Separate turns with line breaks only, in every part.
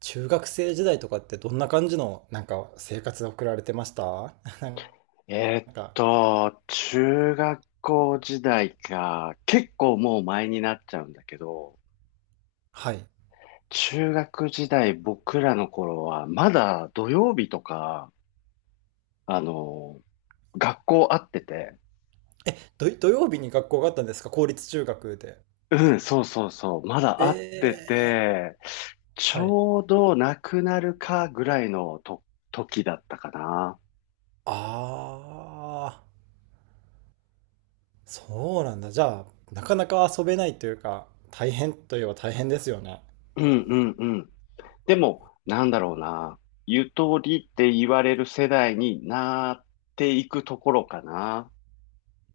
中学生時代とかってどんな感じのなんか生活を送られてました？ なんか、
中学校時代か、結構もう前になっちゃうんだけど、
はい。
中学時代僕らの頃は、まだ土曜日とか、あの、学校会ってて、
土曜日に学校があったんですか、公立中学で。
うん、そうそうそう、まだ会って
ええ、
て、ち
はい。
ょうどなくなるかぐらいのと時だったかな。
ああ、そうなんだ。じゃあ、なかなか遊べないというか、大変といえば大変ですよね。
うんうん。でも、なんだろうな。ゆとりって言われる世代になっていくところかな。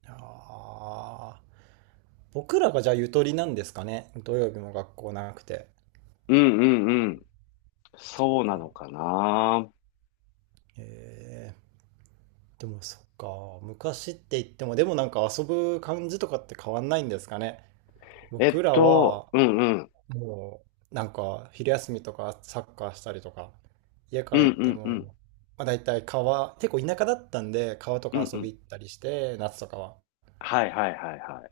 ああ、僕らがじゃあゆとりなんですかね。土曜日も学校なくて。
うんうんうん。そうな
か。
のかな。
ええ、でもそっか、昔って言っても、でもなんか遊ぶ感じとかって変わんないんですかね。僕らは
うんうん。
もうなんか昼休みとかサッカーしたりとか、家帰
うん
っ
う
て
んうん。
も、まあ、大体川、結構田舎だったんで川と
う
か
んう
遊
ん。
び行ったりして、夏とかは。
はいはいはいはい。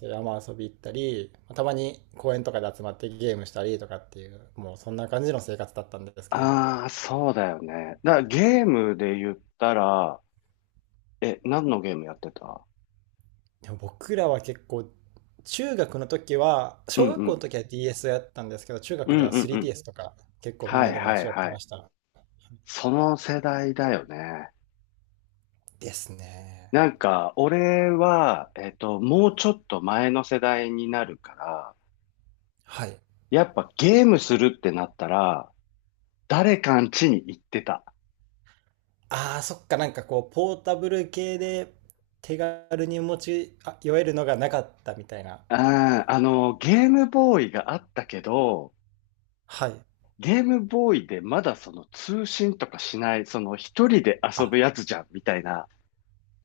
で山遊び行ったり、まあたまに公園とかで集まってゲームしたりとかっていう、もうそんな感じの生活だったんですけど、
ああ、そうだよね。だからゲームで言ったら、何のゲームやってた？
でも僕らは結構中学の時は、
う
小
んう
学校の
ん。
時は DS をやったんですけど、中
う
学で
ん
は
うんうん。
3DS とか結構みん
は
な
い
で持
は
ち
い
寄って
は
ま
い。
した。
その世代だよね。
ですね。
なんか、俺は、もうちょっと前の世代になるから、
はい。
やっぱゲームするってなったら、誰かん家に行ってた。
あー、そっか、なんかこうポータブル系で手軽に持ちあ寄えるのがなかったみたいな。
あゲームボーイがあったけど、
はい。
ゲームボーイでまだその通信とかしない、その一人で遊
あ、
ぶやつじゃん、みたいな。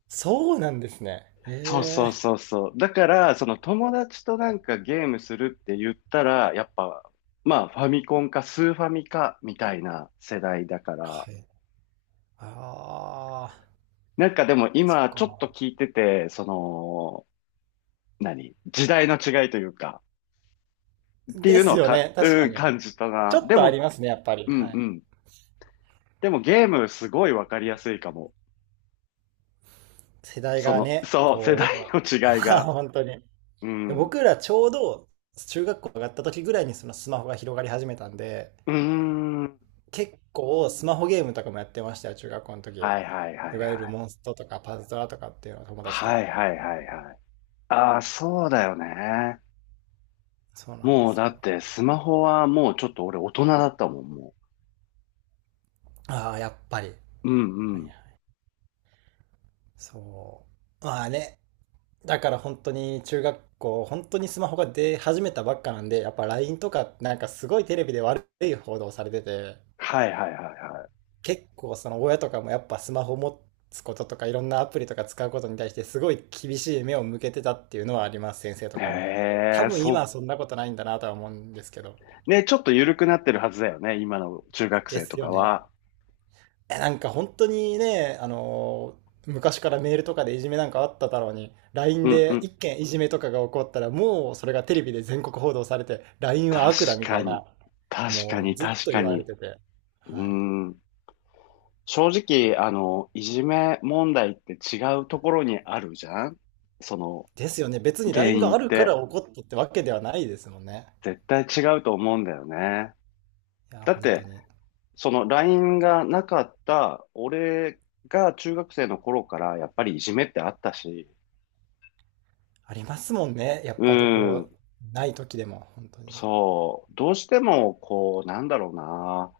そうなんですね。
そうそ
え
う
え。
そうそう。だから、その友達となんかゲームするって言ったら、やっぱ、まあ、ファミコンかスーファミか、みたいな世代だから、
はい。あ
なんかで
ー、
も
そっ
今ちょっ
か。
と聞いてて、その、何時代の違いというか、って
で
いうの
す
は
よ
か、
ね、確
う
か
ん、
に。
感じた
ちょ
な。
っ
で
とあり
も、
ますね、やっぱり。
うん
は
う
い。
ん。でもゲームすごいわかりやすいかも。
世代
そ
が
の、
ね、
そう、世代
こ
の
う、
違い
まあ
が。
本当に。
う
で
ん。う
僕らちょうど中学校上がった時ぐらいにそのスマホが広がり始めたんで、
ーん。
結構スマホゲームとかもやってましたよ、中学校の時。
はいはいは
い
い
わゆ
は
る
い。
モンストとかパズドラとかっていうのは友達
は
と。
いはいはいはい。ああ、そうだよね。
そうなんで
もう
す
だ
よ。
ってスマホはもうちょっと俺大人だったもん、も
ああ、やっぱり。
う。うん
はいは
う
い。
ん。
そう。まあね。だから本当に中学校、本当にスマホが出始めたばっかなんで、やっぱ LINE とかなんかすごいテレビで悪い報道されてて、
はいはいはいは
結構その親とかもやっぱスマホ持つこととかいろんなアプリとか使うことに対してすごい厳しい目を向けてたっていうのはあります、先生と
い。
かも。
へ
多
え、
分今はそんなことないんだなとは思うんですけど。
ね、ちょっと緩くなってるはずだよね、今の中学
で
生と
すよ
か
ね。
は。
え、なんか本当にね、昔からメールとかでいじめなんかあっただろうに、LINE
うんう
で
ん。
一件いじめとかが起こったら、もうそれがテレビで全国報道されて、LINE は
確
悪だみた
か
い
に。
な、
確か
もう
に、
ずっ
確
と
か
言われ
に。
てて。
うー
はい。
ん。正直、いじめ問題って違うところにあるじゃんその
ですよね。別に
原
LINE が
因っ
あるから
て。
起こったってわけではないですもんね。
絶対違うと思うんだよね。
いや、
だっ
本当
て、
に。
その LINE がなかった、俺が中学生の頃からやっぱりいじめってあったし、
ありますもんね。やっ
う
ぱど
ん、
こ、ない時でも、本当に。
そう、どうしてもこう、なんだろうな。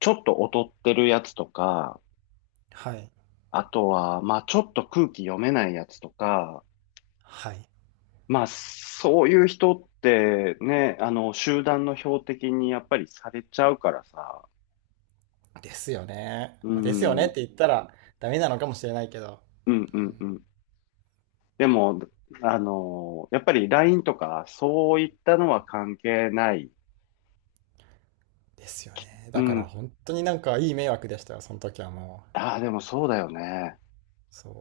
ちょっと劣ってるやつとか、
はい。
あとは、まあちょっと空気読めないやつとか、
はい。
まあそういう人ってね、集団の標的にやっぱりされちゃうからさ、
ですよね。
う
まあ、ですよ
ん、
ねっ
う
て
ん
言ったらダメなのかもしれないけど。
うんうん。でも、やっぱり LINE とかそういったのは関係ない。
ですよね。
う
だから
ん。
本当になんかいい迷惑でしたよ、その時はもう。
ああ、でもそうだよね。
そ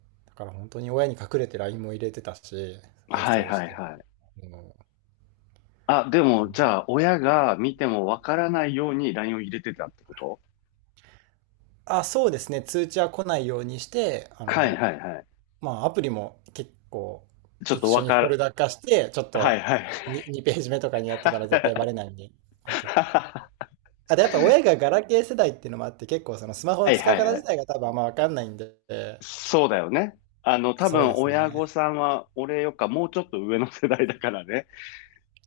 う。だから本当に親に隠れて LINE も入れてたし、インス
は
ト
い
ールし
はい
て。
はい。
もう、
あ、でもじゃあ親が見てもわからないように LINE を入れてたってこと？
あ、そうですね。通知は来ないようにして、あ
はい
の、
はいはい。
まあ、アプリも結構
ちょっ
一
と
緒にフォルダ化して、ちょっ
はい
と
はい。
2, ページ目とかにやってたら絶対バレないんで、本当に。
は
あとやっぱ親がガラケー世代っていうのもあって、結構そのス
い
マホの
はい
使い方
は
自
い。
体が多分あんまわかんないんで、
そうだよね。多
そう
分
ですね。
親御さんは俺よっかもうちょっと上の世代だからね。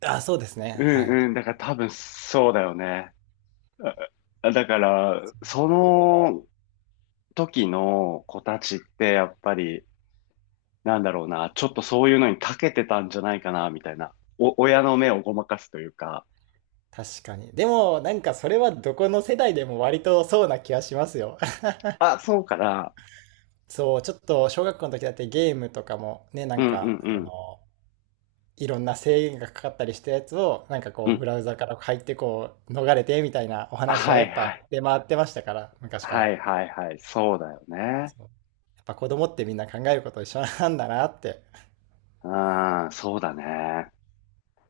あ、そうです
う
ね。はい。
んうん。だから多分そうだよね。だから、その時の子たちってやっぱり、なんだろうな、ちょっとそういうのに長けてたんじゃないかな、みたいな。親の目をごまかすというか、
確かに。でも、なんかそれはどこの世代でも割とそうな気はしますよ。
あ、そうかな。
そう、ちょっと小学校の時だってゲームとかもね、な
う
ん
んうん
か、
う
こ
ん。
のいろんな制限がかかったりしたやつを、なんかこ
う
う
ん。
ブラウザから入ってこう逃れてみたいなお話は
は
や
い
っ
は
ぱ
い。
出回ってましたから、昔か
は
ら。
いはいはい。そうだよね。
そう。やっぱ子供ってみんな考えること一緒なんだなって、
ああ、そうだね。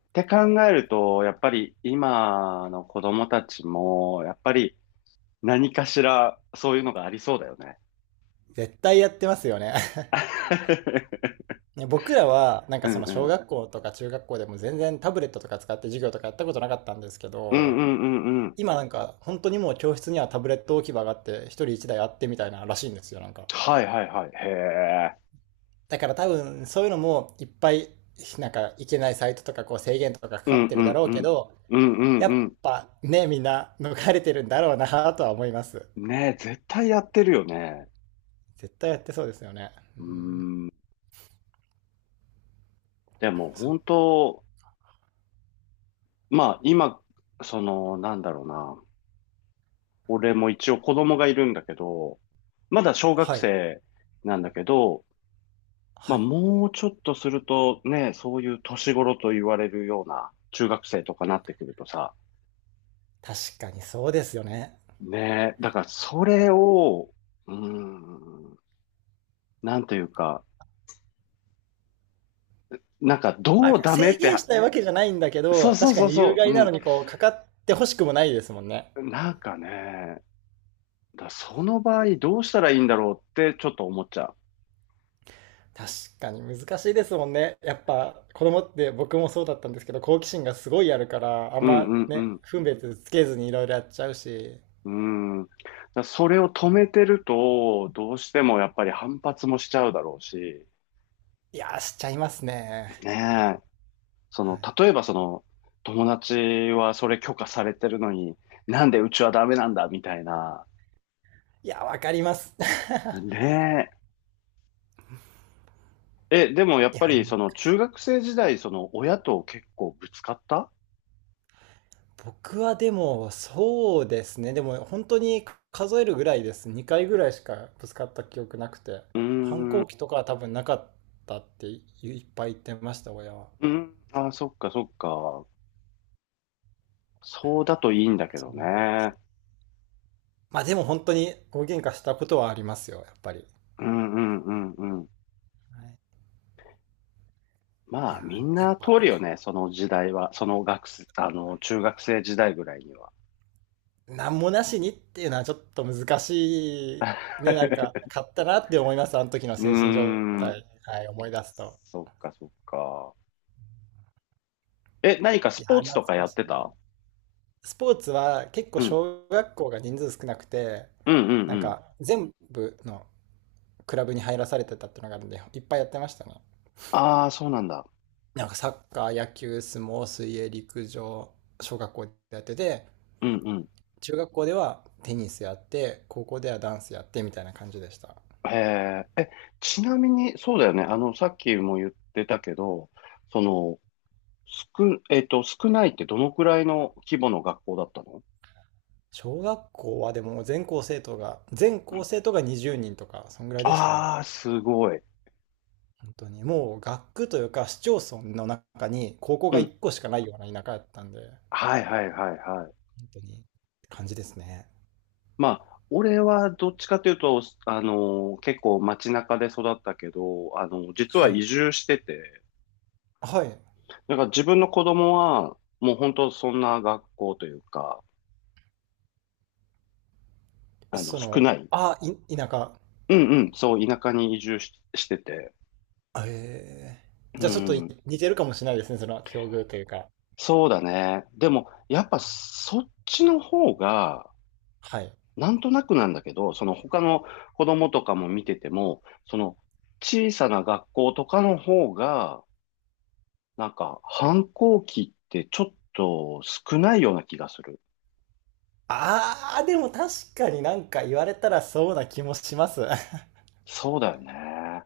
って考えると、やっぱり今の子供たちも、やっぱり何かしらそういうのがありそうだよね。
絶対やってますよね。ね、僕らはなんか
う
そ
ん
の
う
小
ん。
学校とか中学校でも全然タブレットとか使って授業とかやったことなかったんですけ
うんう
ど、
んうんうん。
今なんか本当にもう教室にはタブレット置き場があって一人一台あってみたいならしいんですよ、なんか。
はいはいはい。へえ。
だから多分そういうのもいっぱいなんかいけないサイトとかこう制限とかか
う
か
ん
って
う
るだ
ん
ろう
う
け
ん。
ど、
うん
や
う
っ
ん
ぱね、みんな逃れてるんだろうなとは思います。
うん。ねえ、絶対やってるよね。
絶対やってそうですよね。う
う
ん、
ーん。でも
そ、
本当、まあ今、その、なんだろうな。俺も一応子供がいるんだけど、まだ小学
はい、
生なんだけど、まあ、
はい。
もうちょっとするとね、そういう年頃と言われるような中学生とかなってくるとさ、
確かにそうですよね。
ねえ、だからそれを、うーん、なんというか、なんかど
あ、
うダメ
制
って、
限したいわけじゃないんだけ
そ
ど、
うそう
確か
そう
に有
そう、
害
う
なの
ん、
にこうかかってほしくもないですもんね。
なんかね、その場合どうしたらいいんだろうってちょっと思っちゃう。
確かに難しいですもんね。やっぱ子供って僕もそうだったんですけど、好奇心がすごいあるから、あん
う
ま
んう
ね、
んう
分別つけずにいろいろやっちゃうし、
ん。うん。それを
う
止
ん、
めてると、どうしてもやっぱり反発もしちゃうだろうし、
いやー、しちゃいますね。
ねそ
は
の、
い。
例えばその、友達はそれ許可されてるのに、なんでうちはダメなんだ、みたいな。
いやー、わかります。
ねえ。でもやっ
いや、
ぱり
難
その、
し
中
い。
学生時代、その、親と結構ぶつかった？
僕はでも、そうですね。でも本当に数えるぐらいです。2回ぐらいしかぶつかった記憶なくて、
うー
反
ん、う
抗期とかは多分なかったっていいっぱい言ってました、親は。
ん、あー、そっかそっか。そうだといいんだけ
そ
ど
う、
ね。
まあでも本当に大喧嘩したことはありますよ、やっぱり。
うんうんうんうん。
はい。い
ま
や
あ、みん
ー、や
な
っぱ
通るよ
ね、
ね、その時代は。その学生、中学生時代ぐらいには。
なんもなしにっていうのはちょっと難しい、ね、なんか、買ったなって思います、あの時の
うー
精神状
ん、
態、はい、思い出すと。
そっかそっか。何か
い
ス
や
ポー
ー、
ツ
懐
とかや
か
っ
し
て
いな。
た？
スポーツは結構
うん。
小学校が人数少なくて、
うんうん
な
う
ん
ん。
か全部のクラブに入らされてたっていうのがあるんで、いっぱいやってましたね。
ああ、そうなんだ。
なんかサッカー、野球、相撲、水泳、陸上、小学校でやってて、
うんう
中学校ではテニスやって高校ではダンスやってみたいな感じでした。
ん。へえ。ちなみに、そうだよね。さっきも言ってたけど、その、少、少ないってどのくらいの規模の学校だったの？
小学校はでも全校生徒が20人とかそんぐらいでしたね。
ああー、すごい。
本当にもう学区というか市町村の中に高校
う
が
ん。
1個しかないような田舎やったんで、本
はいはいはいはい。
当に感じですね。
まあ、俺はどっちかというと、結構街中で育ったけど、実は
はい。
移住してて、
はい。
だから自分の子供は、もう本当そんな学校というか、
そ
少な
の
い。
あい田舎。
うんうん、そう、田舎に移住し、してて。
えー、
う
じゃあちょっとい
ん、
似てるかもしれないですね、その境遇というか。
そうだね。でも、やっぱそっちの方が、
はい。
なんとなくなんだけど、その他の子供とかも見てても、その小さな学校とかの方が、なんか反抗期ってちょっと少ないような気がする。
あー、でも確かになんか言われたらそうな気もします。
そうだよね。